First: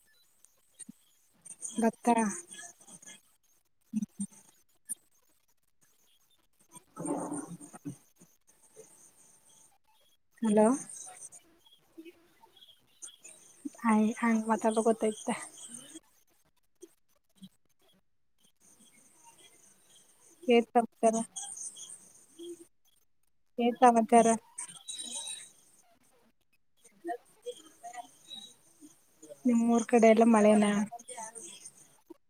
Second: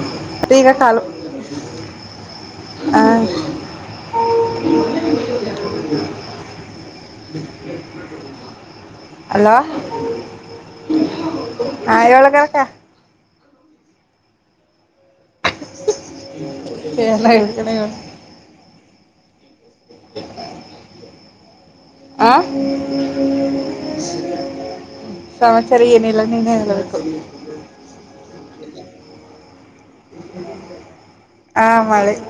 [unintelligible] ಬತ್ತರ. ಆ [inaudible] hello. Hello. [unintelligible] Hi ಹಂಗ್ ಮಾತಾಡದ್ರ ಗೊತ್ತೈತ [unintelligible] ಏನ್ ಸಮಾಚಾರ. ಹಾ ಏನ್ ಸಮಾಚಾರ ಸಮ ಚಾರ ಏನಿಲ್ಲ ನೀನೆ ಹೇಳ್ಬೇಕು. ನಿಮ್ಮೂರ್ ಕಡೆ ಎಲ್ಲ ಮಳೆನ ಆ ಮಳೆ [inaudible] [inaudible] [unintelligible]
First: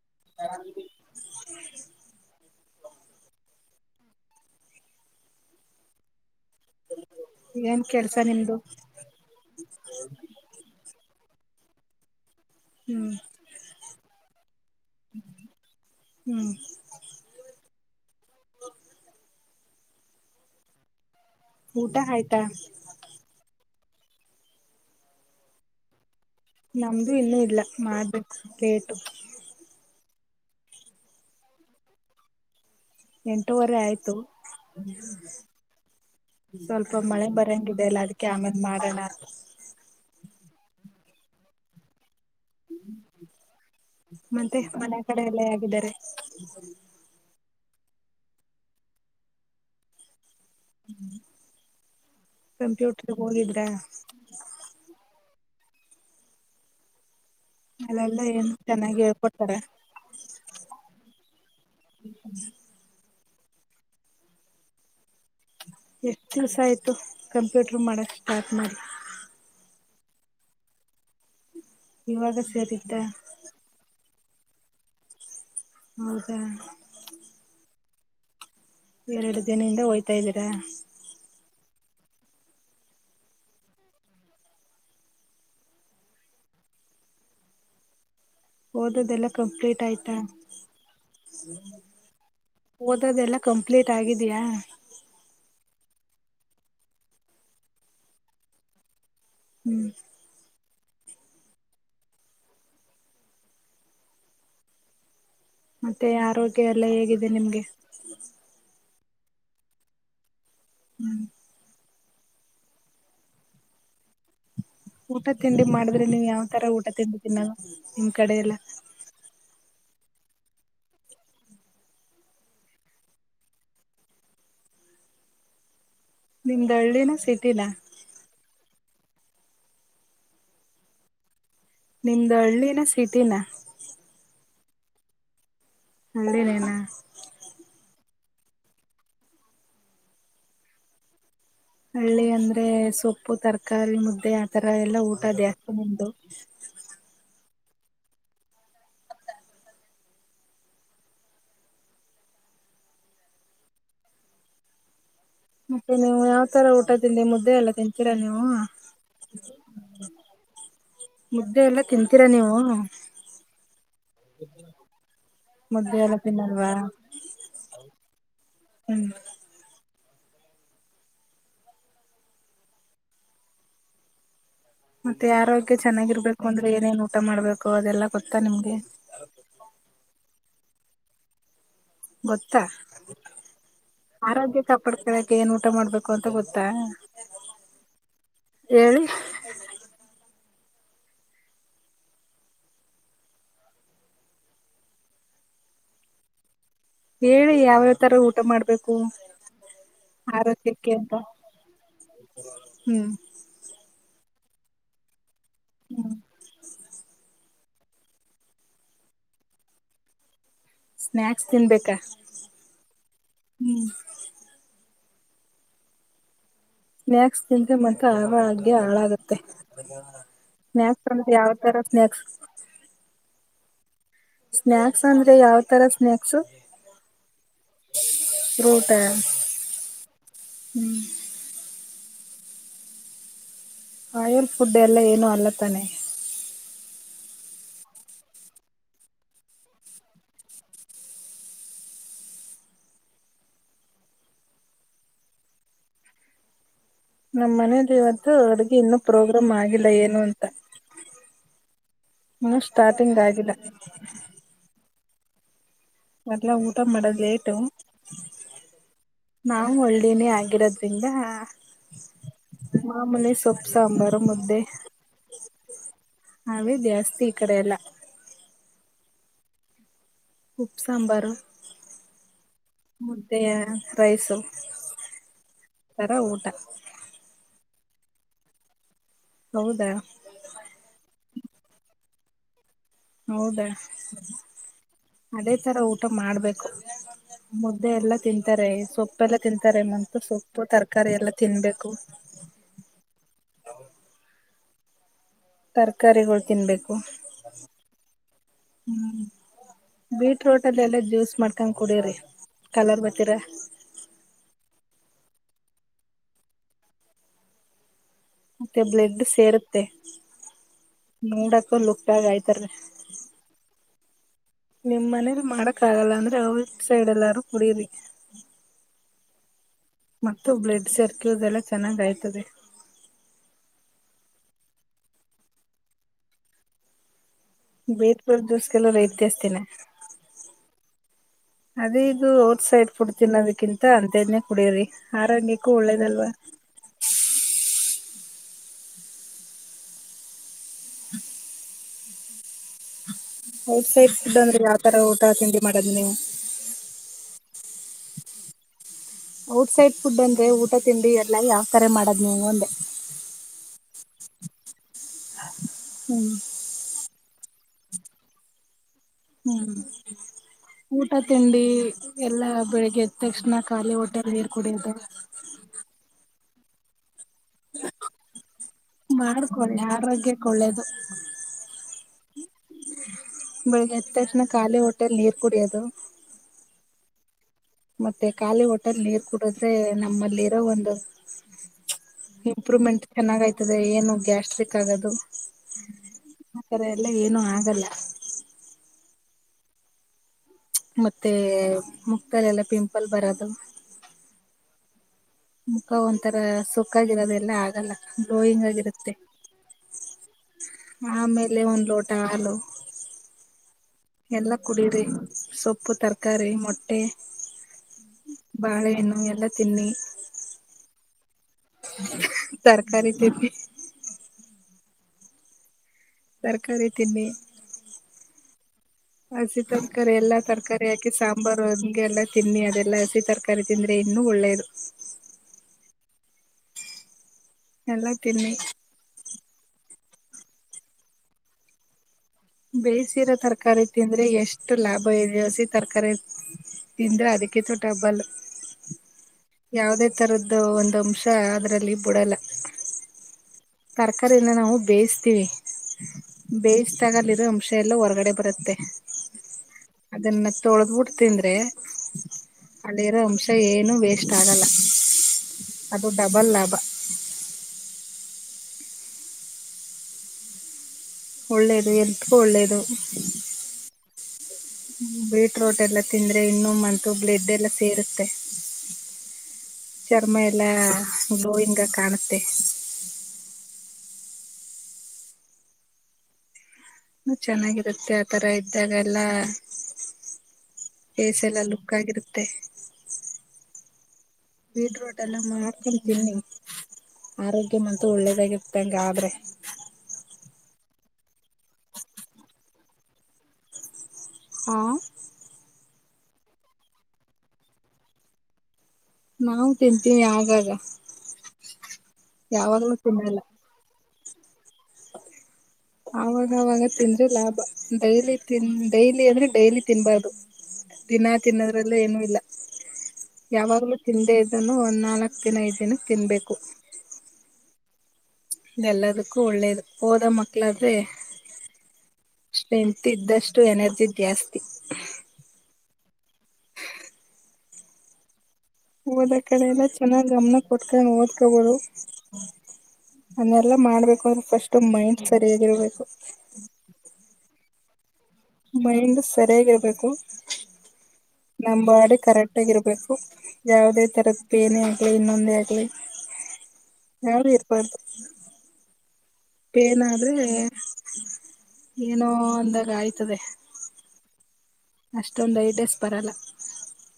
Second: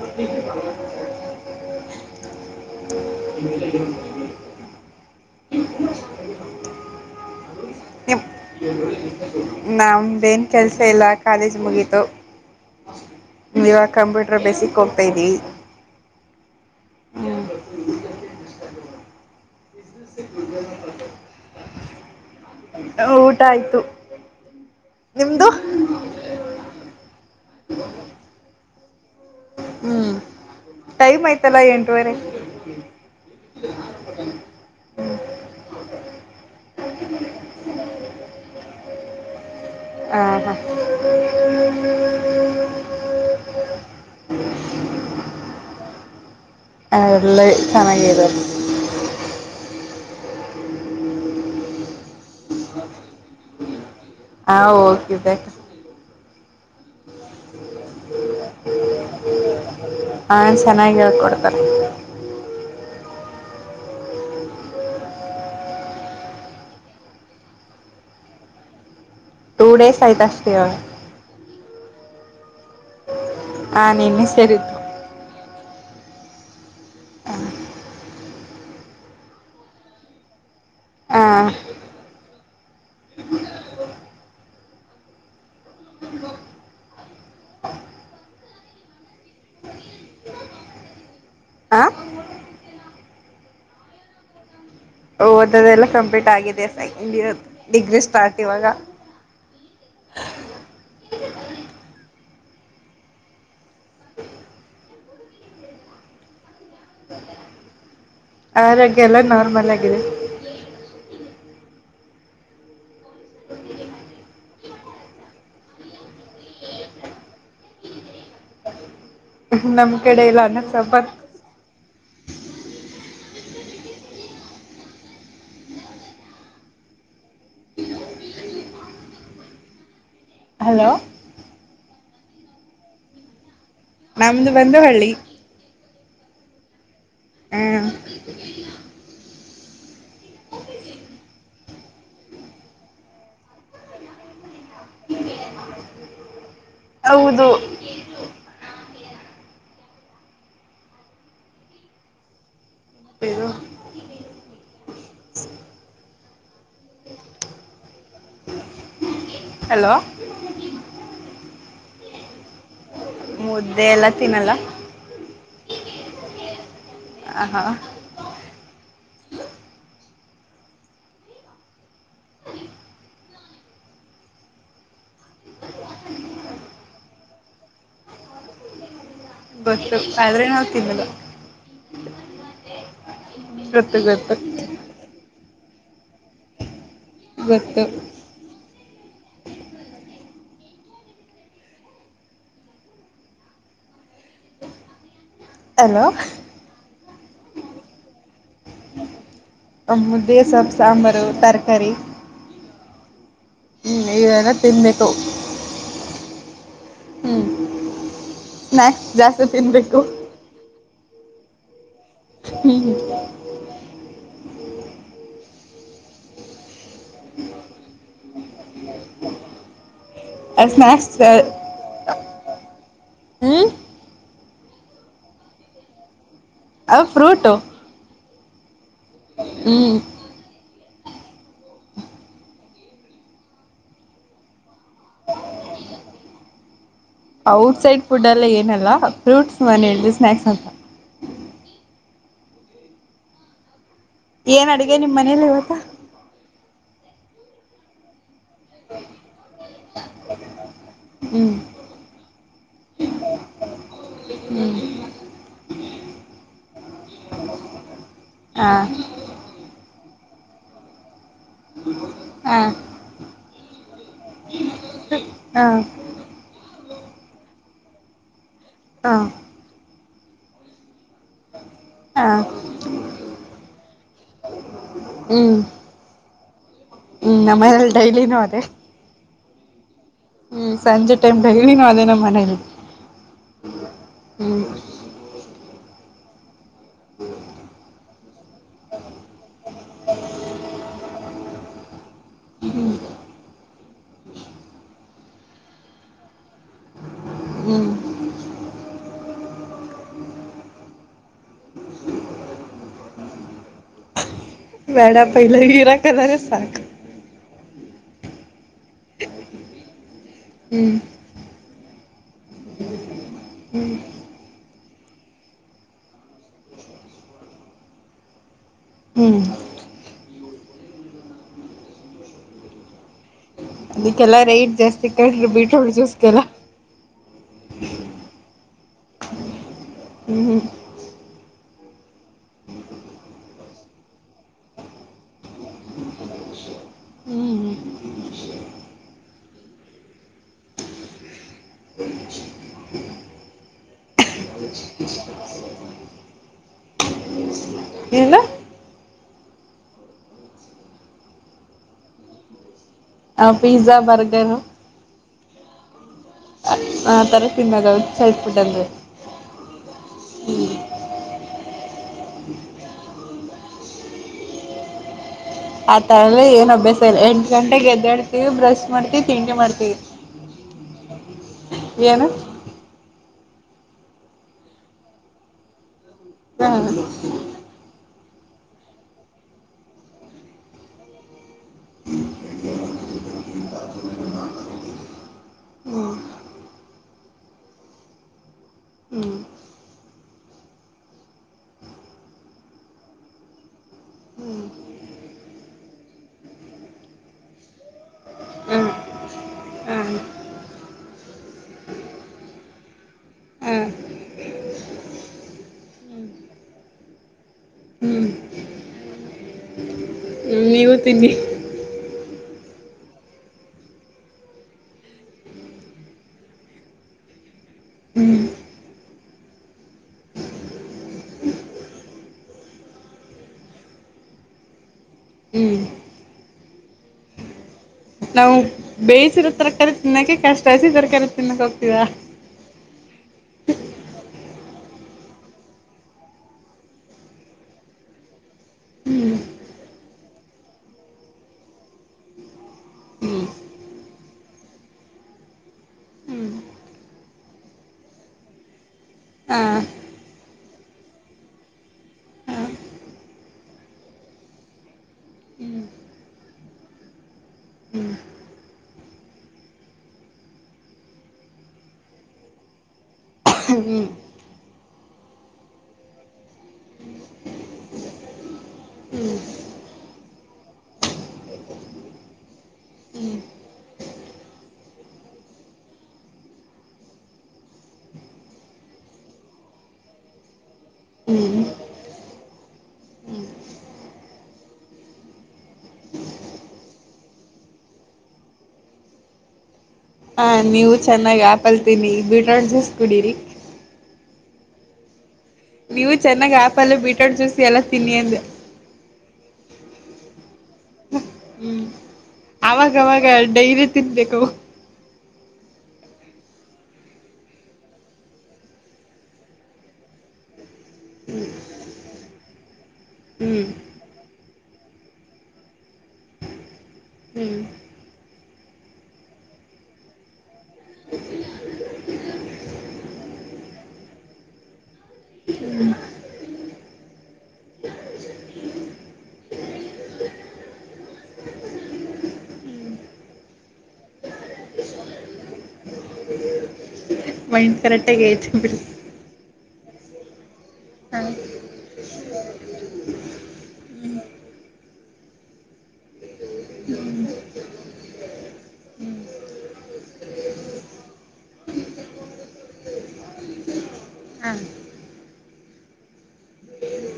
ಏನ್ ಕೆಲ್ಸ ನಿಮ್ದು ನಮ್ದೇನ್ ಕೆಲ್ಸ ಇಲ್ಲ. ಕಾಲೇಜ್ ಮುಗೀತು. ಹ್ಮ್ ನೀವ ಕಂಪ್ಯೂಟರ್ ಬೇಸಿಕ್ ಹೋಗ್ತಾದ್ದೀ. [inaudible] [inaudible] ಊಟ ಆಯ್ತಾ. ಹ ಊಟ ಆಯ್ತು. ನಿಮ್ದು. ನಮ್ದು ಇನ್ನು ಇಲ್ಲ ಮಾಡ್ಬೇಕು ಲೇಟು. ಹ್ಮ್ ಟೈಮ್ ಆಯ್ತಲ್ಲ ಎಂಟುವರೆ. ಎಂಟೂವರೆ ಆಯ್ತು. ಸ್ವಲ್ಪ ಮಳೆ ಬರಂಗಿದೆ ಅಲ್ಲ ಅದಕ್ಕೆ ಆಮೇಲ್ ಮಾಡೋಣ. ಆ ಹಾ. ಮತ್ತೆ ಮನೆ ಕಡೆ ಎಲ್ಲ ಹೇಗಿದ್ದಾರೆ ಅಲ್ಲೇ ಚೆನ್ನಾಗಿರೋದು. ಕಂಪ್ಯೂಟರ್ಗ್ ಹೋಗಿದ್ರಾ. ಹಾ ಹೋಗಿದ್ದೆ. [inaudible] ಎಲ್ಲ ಏನು ಚೆನ್ನಾಗಿ ಹೇಳ್ಕೋಡ್ತಾರೆ. ಹಾ ಚೆನ್ನಾಗಿ ಹೇಳ್ಕೊಡ್ತಾರೆ ಎಷ್ಟ್ ದಿವ್ಸ ಆಯ್ತು ಕಂಪ್ಯೂಟರ್ ಮಾಡಕ್ ಸ್ಟಾರ್ಟ್ ಮಾಡಿ. ಟು ಡೇಸ್ ಆಯ್ತ್ ಅಷ್ಟೆ ಇವಾಗ. ಇವಾಗ ಸೇರಿದ್ದ. ಸರಿ. ಹೌದಾ. [inaudible] ಎರಡ್ ದಿನಯಿಂದ ಹೋಯ್ತಾ ಇದ್ದೀರಾ. ಹಾ. ಓದೋದೆಲ್ಲ ಕಂಪ್ಲೀಟ್ ಆಯ್ತಾ. ಹ ಓದೋದೆಲ್ಲ ಕಂಪ್ಲೀಟ್ ಆಗಿದಿಯಾ. ಓದೋದೆಲ್ಲ ಕಂಪ್ಲೀಟ್ ಆಗಿದೆ ಸೆಕೆಂಡ್ ಇಯರ್ ಡಿಗ್ರಿ ಸ್ಟಾರ್ಟ್ ಇವಾಗ. ಹ್ಮ್. ಮತ್ತೆ ಆರೋಗ್ಯ ಎಲ್ಲ ಹೇಗಿದೆ ನಿಮ್ಗೆ. ಆರೋಗ್ಯ ಎಲ್ಲ ನಾರ್ಮಲ್ ಆಗಿದೆ. ಹ್ಮ್. ಊಟ ತಿಂಡಿ ಮಾಡಿದ್ರೆ ನೀವು ಯಾವ್ ತರ ಊಟ [unintelligible] ನಿಮ್ ಕಡೆ ಎಲ್ಲ. ನಮ್ ಕಡೆ ಇಲ್ಲ ಅನ್ನ [unintelligible] ಸಪತ್ ನಿಮ್ದ ಹಳ್ಳಿನ ಸಿಟಿನ. ಹಲೋ ನಿಮ್ದ್ ಹಳ್ಳಿನ ಸಿಟಿನ. ನಮ್ದ ಬಂದು ಹಳ್ಳಿ. ಹಳ್ಳಿನೇನಾ. ಹ್ಮ್ ಹಳ್ಳಿ ಅಂದ್ರೆ ಸೊಪ್ಪು ತರಕಾರಿ ಮುದ್ದೆ ಆತರ ಎಲ್ಲಾ ಊಟ [unintelligible] ದ್ಯಾಸ್ತ ನಿಂದು [unintelligible] ಹೌದು ಇದು ಮತ್ತೆ ನೀವು ಯಾವ್ ತರ ಊಟ ತಿಂಡಿ ಮುದ್ದೆ ಎಲ್ಲ ತಿಂತೀರ ನೀವು. ಹಲೋ ಮುದ್ದೆ ಎಲ್ಲ ತಿಂತೀರಾ ನೀವು. ಮುದ್ದೆ ಎಲ್ಲ ತಿನ್ನಲ್ಲ. ಮುದ್ದೆ ಎಲ್ಲ ತಿನ್ನಲ್ವಾ. ಆ ಹ್ ಹ್ಮ್ ಮತ್ತೆ ಆರೋಗ್ಯ ಚೆನ್ನಾಗಿರ್ಬೇಕು ಅಂದ್ರೆ ಏನೇನ್ ಊಟ ಮಾಡ್ಬೇಕು ಅದೆಲ್ಲಾ ಗೊತ್ತಾ ನಿಮ್ಗೆ. ಗೊತ್ತು ಆದ್ರೆ ನಾವ್ ತಿನ್ನಲ್ಲ. ಗೊತ್ತಾ ಗೊತ್ತು ಗೊತ್ತು ಆರೋಗ್ಯ ಕಾಪಡ್ತವೆ ಏನ್ ಊಟ ಮಾಡ್ಬೇಕು ಅಂತ ಗೊತ್ತಾ. ಗೊತ್ತು ಹೇಳಿ ಹಲೋ ಹೇಳಿ ಯಾವ್ಯಾವ ತರ ಊಟ ಮಾಡ್ಬೇಕು. ಮುದ್ದೆ ಸೊಪ್ ಆರೋಗ್ಯಕ್ಕೆ ಅಂತ ಸಾಂಬಾರು ತರಕಾರಿ. ಹ್ಮ್ ಹ್ಮ್ ಇವೆಲ್ಲ ತಿನ್ಬೇಕು. ಹ್ಮ್ ಹ್ಮ ಸ್ನ್ಯಾಕ್ಸ್ ಜಾಸ್ತಿ ತಿನ್ಬೇಕು. ಸ್ನ್ಯಾಕ್ಸ್ ತಿನ್ಬೇಕಾ. ಹ್ಮ್ ಹ್ಮ್ ಸ್ನ್ಯಾಕ್ಸ್ ತಿಂದ್ರೆ ಮಾತ್ರ ಆರೋಗ್ಯ ಹಾಳಾಗುತ್ತೆ. ಸ್ನ್ಯಾಕ್ಸ್ ಅಂದ್ರೆ ಯಾವ ತರ ಸ್ನ್ಯಾಕ್ಸ್. ಹ್ಮ ಸ್ನ್ಯಾಕ್ಸ್ ಅಂದ್ರೆ ಯಾವ ತರ ಸ್ನ್ಯಾಕ್ಸು. ಅವು ಫ್ರೂಟು. ಫ್ರೂಟಾ ಹ್ಮ್. ಆಯಲ್ ಫುಡ್ ಎಲ್ಲ ಏನು ಅಲ್ಲತಾನೆ. ಔಟ್ಸೈಡ್ ಫುಡ್ ಎಲ್ಲ ಏನಲ್ಲ ಫ್ರೂಟ್ಸ್ ನಾನ ಹೇಳ್ದೆ ಸ್ನ್ಯಾಕ್ಸ್ ಅಂತ. ಏನ್ ಅಡ್ಗೆ ನಿಮ್ ಮನೇಲಿ ಇವತ್ತ. ನಮ್ಮ್ ಮನೆಲಿ ಇವತ್ತು ಅಡ್ಗೆ ಇನ್ನು ಪ್ರೋಗ್ರಾಮ್ ಆಗಿಲ್ಲ ಏನು ಅಂತ. ಹ್ಮ್ ಹಿನ ಸ್ಟಾರ್ಟಿಂಗ್ ಆಗಿಲ್ಲ. ಹ್ಮ್ ಮದ್ಲೇ ಊಟ ಮಾಡದ್ ಲೇಟು. ಹಾ ನಾವು ಹಳ್ಳಿನೆ ಆಗಿರದ್ರಿಂದ. ಹಾ ಮಾಮೂಲಿ ಸೊಪ್ಪು ಸಾಂಬಾರು ಮುದ್ದೆ. ಹಾ ಆವೆ ಜಾಸ್ತಿ ಈ ಕಡೆ ಎಲ್ಲ. ಹಾ ಉಪ್ ಸಾಂಬಾರು. ಹಾ ಮುದ್ದೆ ರೈಸು ಹ್ಮ್ ತರ ಊಟ. ಹ್ಮ್ ನಮ್ಮೇನಲ್ ಡೈಲಿನೂ ಅದೇ. ಹೌದಾ ಹ್ಮ್ಮ್ ಸಂಜೆ ಟೈಮ್ ಡೈಲಿನು ಅದೇ ನಮ್ಮನೇಲಿ. ಹೌದಾ ಅದೇ ತರ ಊಟ ಮಾಡ್ಬೇಕು ಮುದ್ದೆ ಎಲ್ಲಾ ತಿಂತಾರೆ ಸೊಪ್ಪ ಎಲ್ಲ ತಿಂತಾರೆ ಮತ್ ಸೊಪ್ಪು ತರಕಾರಿ ಎಲ್ಲಾ ತಿನ್ಬೇಕು [unintelligible] ತರಕಾರಿಗಳು ತಿನ್ಬೇಕು ಹ್ಮ್ ಹ್ಮ್ ಬೀಟ್ರೋಟ್ ಅದಲ್ಲ ಜ್ಯೂಸ್ ಮಾಡ್ಕೊಂಡ್ ಕುಡ್ರರಿ ಕಲರ್ ಬತೀರ ಬ್ಯಾಡಪ್ಪ ಇವಗ ಹೀರಾ ಕಲಾರೆ ಸಾಕು ಮತ್ತೆ ಬ್ಲಡ್ ಸೇರುತ್ತೆ ಹ್ಮ್ [unintelligible] ಆಯ್ತಾರ ಹ್ಮ್ ನಿಮ್ಮ ಮನೇಲಿ ಮಾಡಕ್ಕಾಗಲ್ಲ ಅಂದ್ರೆ ಔಟ್ ಸೈಡೆಲ್ಲಾರೂ ಕುಡೀರಿ ಹ್ಮ್ ಮತ್ತು ಬ್ಲಡ್ ಸರ್ಕ್ಯೂಲ್ದೆಲ್ಲ ಚೆನ್ನಾಗಾಯ್ತದೆ ಅದಕ್ಕೆಲ್ಲಾ ರೈಟ್ ಜಾಸ್ತಿ ಕ್ರಿ ಬೀಟ್ರೂಟ್ ಜ್ಯೂಸ್ಗೆಲ್ಲ ಬೀಟ್ರೂಟ್ ಜ್ಯೂಸ್ ಎಲ್ಲಾ ರೈಟ್ ಜಾಸ್ತಿ ನ ಹ್ಮ್ ಅದೇ ಇದು ಔಟ್ ಸೈಡ್ ಪುಡ್ ತಿನ್ನೋದಕ್ಕಿಂತ ಅಂದನೇ ಕುಡಿಯರಿ ಆರೋಗ್ಯಕ್ಕೂ ಒಳ್ಳೇದಲ್ವಾ ಹ್ಮ್ ಹ್ಮ್ ಔಟ್ ಸೈಡ್ ಫುಡ್ ಅಂದ್ರಿ ಯಾವ್ತರ ಊಟ ತಿಂಡಿ ಮಾಡೋದು ನೀವು ಇಲ್ಲ ಔಟ್ಸೈಡ್ ಫುಡ್ ಅಂದ್ರೆ ಊಟ ತಿಂಡಿ ಎಲ್ಲ ಯಾವ್ಥರ ಮಾಡದ್ ನೀ ಒಂದೆ ಆ ಪಿಜ್ಜಾ ಬರ್ಗರ್ ಹ್ಮ್ ಆ ತರ ತಿನ್ನಾದ ಔಟ್ ಸೈಡ್ ಫುಡ್ ಅಂದ್ರೆ ಹ್ಮ್ ಊಟ ತಿಂಡಿ ಎಲ್ಲಾ ಬೆಳಿಗ್ಗೆ ಎದ ತಕ್ಷಣ ಖಾಲಿ ಹೊಟೆಲ್ ನೀರ್ ಕುಡಿಯೋದು ಆ ತರಲ್ಲಿ ಏನ್ ಅಭ್ಯಾಸ ಇಲ್ಲ ಎಂಟು ಗಂಟೆಗೆ ಹೆದ್ದಾಡ್ತಿವಿ ಬ್ರಷ್ ಮಾಡ್ತಿವಿ ತಿಂಡಿ ಮಾಡ್ತೀವಿ ಹ್ಮ ಏನು ಬೆಳಿಗ್ಗೆ ಎತ್ತಕ್ಷಣ ಖಾಲಿ ಹೊಟ್ಟೆಯಲ್ಲಿ ನೀರ್ ಕುಡಿಯೋದು ಹ ಮತ್ತೆ ಖಾಲಿ ಹೋಟಲ್ ನೀರ್ ಕುಡದ್ರೆ ನಮ್ಮಲ್ಲಿ ಇರೋ ಒಂದು ಇಂಪ್ರೂವ್ಮೆಂಟ್ ಚೆನ್ನಾಗ್ಯ್ತದೆ ಏನು ಗ್ಯಾಸ್ಟ್ರಿಕ್ ಆಗದು ಹ್ಮ್ ಆತರೆ ಎಲ್ಲ ಏನು ಆಗಲ್ಲ ಹ್ಮ್ ಹ್ಮ್ ಮತ್ತೆ ಮುಕ್ತಲೆ ಎಲ್ಲ ಪಿಂಪಲ್ ಬರದು ಮುಖ ಒಂಥರ ಸುಕ್ಕಾಗಿರೋದೆ ಎಲ್ಲ ಆಗಲ್ಲ ಗ್ಲೋಯಿಂಗ್ ಹ್ಮ್ ಆಗಿರುತ್ತೆ ಹ್ಮ್ ಆಮೇಲೆ ಒಂದ್ ಲೋಟ ಹಾಲು ಹ್ಮ್ ಎಲ್ಲ ಕುಡೀರರಿ ಸೊಪ್ಪು ತರಕಾರಿ ಮೊಟ್ಟೆ ಹ್ಮ್ ಬಾಳೆ ಹಣ್ಣು ಎಲ್ಲಾ ತಿನ್ನಿ ನೀವು ತಿನ್ನಿ ತರಕಾರಿ ತಿನ್ನಿ ತರಕಾರಿ ತಿನ್ನಿ ಹ್ಮ್ ಹಸಿ ತರಕಾರಿ ಎಲ್ಲಾ ತರಕಾರಿ ಹಾಕಿ ಸಾಂಬಾರು ಒಂಗೆ ಎಲ್ಲಾ ತಿನ್ನಿ ಅದೆಲ್ಲಾ ಹಸಿ ತರಕಾರಿ ತಿಂದ್ರೆ ಇನ್ನೂ ಒಳ್ಳೆಯದು ಹ್ಮ್ ಎಲ್ಲಾ ತಿನ್ನಿ ನಾವು ಬೇಯಿಸಿರೋ ತರಕಾರಿ ತಿನ್ನೋಕೆ ಕಷ್ಟ ಹಸಿ ತರಕಾರಿ ತಿನ್ನಕ್ ಹೋಗ್ತೀವ ಬೇಯಿಸಿರೋ ತರಕಾರಿ ತಿಂದ್ರೆ ಎಷ್ಟು ಲಾಭ ಇದೆ ಹಸಿ ತರಕಾರಿ ತಿಂದ್ರೆ ಅದಕ್ಕಿಂತ ಹಬ್ಬಲ್ ಹ್ಮ್ ಯಾವದೇ ತರದ್ದು ಒಂದು ಅಂಶ ಅದ್ರಲ್ಲಿ ಬಿಡಲ್ಲ ಹ್ಮ್ ತರಕಾರಿಯಿಂದ ನಾವು ಬೇಯಿಸತೀವಿ ಹ್ಮ್ ಬೇಯಿಸ್ದಾಗ ಅದರಲ್ಲಿ ಇರೋ ಅಂಶ ಎಲ್ಲ ಹೊರ್ಗಡೆ ಬರುತ್ತೆ ಹಾ ಅದನ್ನ ತೊಳೆದ್ಬಿಟ್ಟು ತಿಂದ್ರೆ ಹಾ ಅಲ್ಲಿರೋ ಅಂಶ ಏನು ವೇಸ್ಟ್ ಆಗಲ್ಲ ಹ್ಮ್ ಅದು ಡಬಲ್ ಲಾಭ ಹ್ಮ್ ಒಳ್ಳೇದು ಹೇಳ್ರ್ಹ್ ಒಳ್ಳಳ್ಳೇದು ಹ್ಮ್ ಹ ಬೀಟ್ರೋಟ್ ಎಲ್ಲ ತಿಂದ್ರೆ ಇನ್ನೊಮ್ಮಂತು ಬ್ಲೆಡ್ ಎಲ್ಲ ಸೇರುತ್ತೆ ಹ್ಮ್ ಚರ್ಮ ಎಲ್ಲಾ ಗ್ಲೋಯಿಂಗ ಕಾಣುತ್ತೆ ಚೆನ್ನಾಗಿರುತ್ತೆ ಆತರ ಇದ್ದಾಗೆಲ್ಲ ಫೇಸ್ ಎಲ್ಲ ಹ್ಮ್ ಲುಕ್ ಆಗಿರುತ್ತೆ ಬೀಡ್ ರೋಟ್ ಎಲ್ಲ ಮಾಡ್ತರ್ತೀಿಿ ಆರೋಗ್ಯ ಅಂತ ಒಳ್ಳೆದಾಗಿರ್ತಂಗ ಆದ್ರೆ ಹ ನೀವು ಚೆನ್ನಾಗಿ್ ಆಪಲ್ತೀನಿ ಬೀಟ್ರೋಟ್ ಜೂಸ್ ಕುಡೀರಿ ಹಾ ನೀವು ಚೆನ್ನಾಗ್ ಆ್ಯಪಲ್ಲಿ ಬೀಟ್ರೂಟ್ ಜ್ಯೂಸ್ ಎಲ್ಲ ತಿನ್ನಿ ಅಂದ ನಾವು ತಿಂತೀವಿ ಯಾವಾಗ ಹ್ಮ್ ಅವಾಗವಾಗ ಡೈಲಿ ತಿನ್ಬೇಕು ಆಾಗವಾಗ ತಿಂದ್ರೆ ಲಾಭ ಡೈಲಿ ತಿನ್ ಡೈಲಿ ಅಂದ್ರೆ ಡೈಲಿ ತಿನ್ಬಾರ್ದು ದಿನಾ ತಿನ್ನೋದ್ರಲ್ಲ ಏನುೂ ಇಲ್ಲ ಹ್ಮ್ ಯಾವಾಗ್ಲೂ ತಿಂದೇ ಇದನ್ನು ಒಂದ್ ನಾಲ್ಕ್ ದಿನ ಐದ್ ದಿನಕ್ಕೆ ತಿನ್ಬೇಕು ಹ್ಮ್ ಎಲ್ಲದಕ್ಕೂ ಒಳ್ಳೇದು ಹೋದ ಮಕ್ಳಾದ್ರೆ ಸ್ಟ್ರೆಂತ್ ಇದ್ದಷ್ಟು ಎನರ್ಜಿ ಜಾಸ್ತಿ ಹೋದ ಕಡೆ ಎಲ್ಲ ಚೆನ್ನಾಗ್ ಗಮನ ಕೊಟ್ಕೊಂಡ ಓದ್ಕೊಬೋದು ಅನ್ನೆಲ್ಲಾ ಮಾಡ್ಬೇಕು ಅಂದ್ರೆ ಫಸ್ಟ್ ಮೈಂಡ್ ಸರಿಯಾಗಿರ್ಬೇಕು ವೈನ್ ಕರೆಕ್ಟ್ ಮೈಂಡ್ ಸರಿಯಾಗಿರ್ಬೇಕು ಹ ನಮ್ಮಾಡೆ ಕರೆಕ್ಟ್ ಆಗಿರ್ಬೇಕು ಯಾವವುದೇ ಹ್ಮ್ ತರದ ಪೇಏನೇ ಆಗ್ಲಿ ಇನ್ನೊಂದೇ ಆಗ್ಲಿ ಹ ಯಾರ ಇರ್ಪಾರ್ದ ಹ್ಮ್ ಪೇನ ಆದ್ರೆ ಏನೋ ಅಂದಾಗ ಆಯ್ತದೆ ಹ ಅಷ್ಟೊಂದು ಐಟ್ ಡೇಸ್ ಬರಲ್ಲ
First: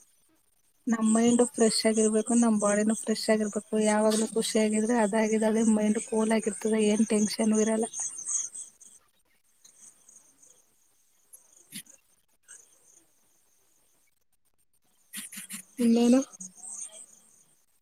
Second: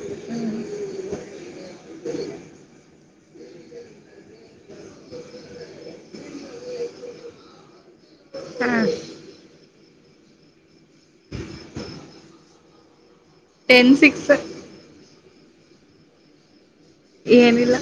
ಹ್ಮ್ ನಮ್ ಮೈಂಡ್ ಫ್ರೆಶ್ ಆಗಿರ್ಬೇಕು ನಮ್ ಬಾಡಿನ ಫ್ರೆಶ್ ಆಗಿರ್ಬೇಕು ಯಾವಾಗ್ಲೂ ಖುಷಿ ಆಿದ್ರೆ ಅದ ಮೈಂಡ್ ಕೂಲ್ ಆಗಿರ್ತದೆ ಏನ್ ಟೆನ್ಷನ್ ಇರಲ್ಲ ಹಾ ಟೆನ್ ಸಿಕ್ಸ್ ಎಲ್ಲೇನ ಏನಿಲ್ಲ